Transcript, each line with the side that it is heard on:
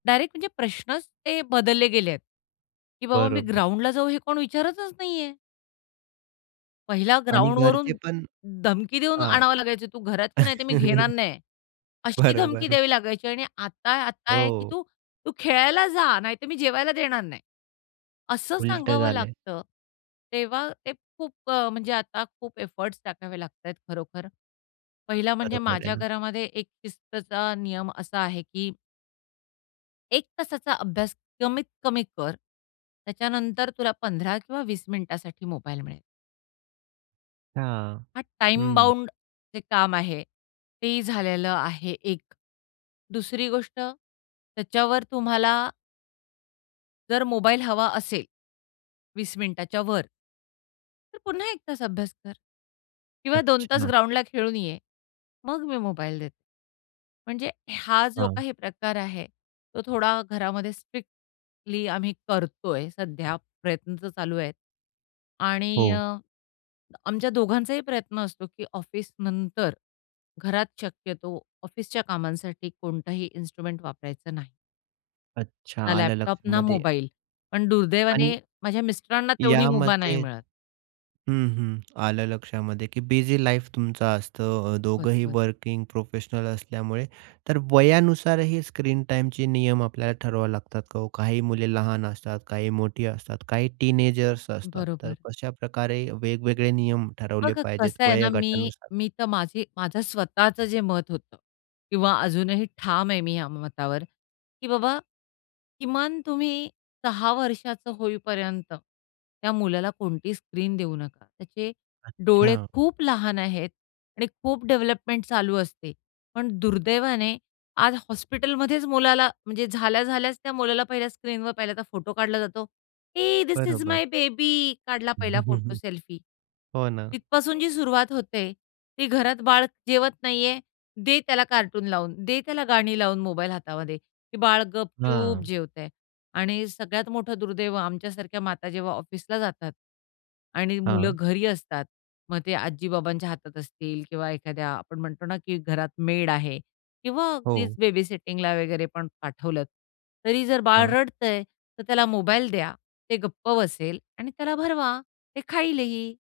left: Direct म्हणजे प्रश्नच ते बदलले गेलेत. की बाबा मी
right: बरोबर.
left: ग्राउंडला जाऊ हे कोण विचारतच नाहीये! पहिल्या
right: आणि घरचे
left: ग्राउंडवरून
right: पण
left: धमकी देऊन
right: हां.
left: आणावं लागायचं, "तू घरात ये, नाहीतर मी घेणार नाही." अशी धमकी
right: बरोबर.
left: द्यावी लागायची आणि आता आता आहे की
right: हो.
left: "तू तू खेळायला जा नाहीतर मी जेवायला देणार नाही." असं
right: उलटं
left: सांगावं
right: झालय.
left: लागतं. तेव्हा ते खूप अ, म्हणजे आता खूप एफोर्ट्स टाकावे लागतायत खरोखर. पहिला म्हणजे
right: बरोबर आहे
left: माझ्या
right: ना.
left: घरामध्ये एक शिस्तचा नियम असा आहे की 1 तासाचा अभ्यास कमीत कमी कर. त्याच्यानंतर तुला 15 किंवा 20 मिनिटासाठी मोबाईल मिळेल.
right: हां.
left: हा टाईम
right: हं.
left: बाउंड जे काम आहे तेही झालेलं आहे एक. दुसरी गोष्ट त्याच्यावर तुम्हाला जर मोबाईल हवा असेल, 20 मिनिटाच्या वर "तर पुन्हा 1 तास अभ्यास कर. किंवा 2 तास
right: अच्छा.
left: ग्राउंडला खेळून ये. मग मी मोबाईल देते." म्हणजे हा जो
right: हां.
left: काही प्रकार आहे, तो थोडा घरामध्ये स्ट्रिक्टली आम्ही करतोय सध्या प्रयत्न तर चालू आहेत आणि अ,
right: हो.
left: आमच्या दोघांचाही प्रयत्न असतो, की ऑफिसनंतर घरात शक्यतो ऑफिसच्या कामांसाठी कोणताही इन्स्ट्रुमेंट वापरायचं नाही.
right: अच्छा.
left: ना
right: आलं
left: लॅपटॉप, ना
right: लक्षामध्ये.
left: मोबाईल. पण दुर्दैवाने
right: आणि
left: माझ्या मिस्टरांना तेवढी
right: या
left: मुभा नाही
right: मते
left: मिळत.
right: हं, हं. आलं लक्षामध्ये की बिझी लाईफ तुमचं असतं अ, दोघंही
left: बरोबर.
right: वर्किंग प्रोफेशनल असल्यामुळे, तर वयानुसार ही स्क्रीन टाईमचे नियम आपल्याला ठरवावे लागतात का ओ? काही मुले लहान असतात, काही मोठी असतात, काही टीनेजर्स असतात, तर
left: बरोबर.
right: कशाप्रकारे वेगवेगळे नियम ठरवले
left: बघा
right: पाहिजेत
left: कसं आहे ना मी
right: वयोगटानुसार?
left: मी तर माझी माझं स्वतःच जे मत होतं किंवा अजूनही ठाम आहे मी या मतावर, की बाबा किमान तुम्ही 6 वर्षाचं होईपर्यंत, त्या मुलाला कोणती स्क्रीन देऊ नका. त्याचे डोळे
right: अच्छा.
left: खूप लहान आहेत आणि खूप डेव्हलपमेंट चालू असते, पण दुर्दैवाने आज हॉस्पिटलमध्येच मुलाला म्हणजे झाल्या-झाल्याच त्या मुलाला पहिल्या स्क्रीनवर पाहिला तर फोटो काढला जातो, "हे धिस इस
right: बरोबर.
left: माय बेबी," काढला पहिला फोटो सेल्फी.
right: हो ना.
left: तिथपासून जी सुरुवात होते, ती घरात बाळ जेवत नाहीये, दे त्याला कार्टून लावून, दे त्याला गाणी लावून मोबाईल हातामध्ये. ते बाळ गपचूप
right: हां.
left: जेवतय. आणि सगळ्यात मोठं दुर्दैव आमच्यासारख्या माता जेव्हा ऑफिसला जातात आणि मुलं
right: हां.
left: घरी असतात, मग ते आजी-बाबांच्या हातात असतील किंवा एखाद्या आपण म्हणतो ना की घरात मेड आहे किंवा अगदीच
right: हो.
left: बेबीसिटिंगला वगैरे पण पाठवलंत, तरी जर बाळ
right: हां.
left: रडतय, तर त्याला मोबाईल द्या ते गप्प बसेल आणि त्याला भरवा. ते खाईलही.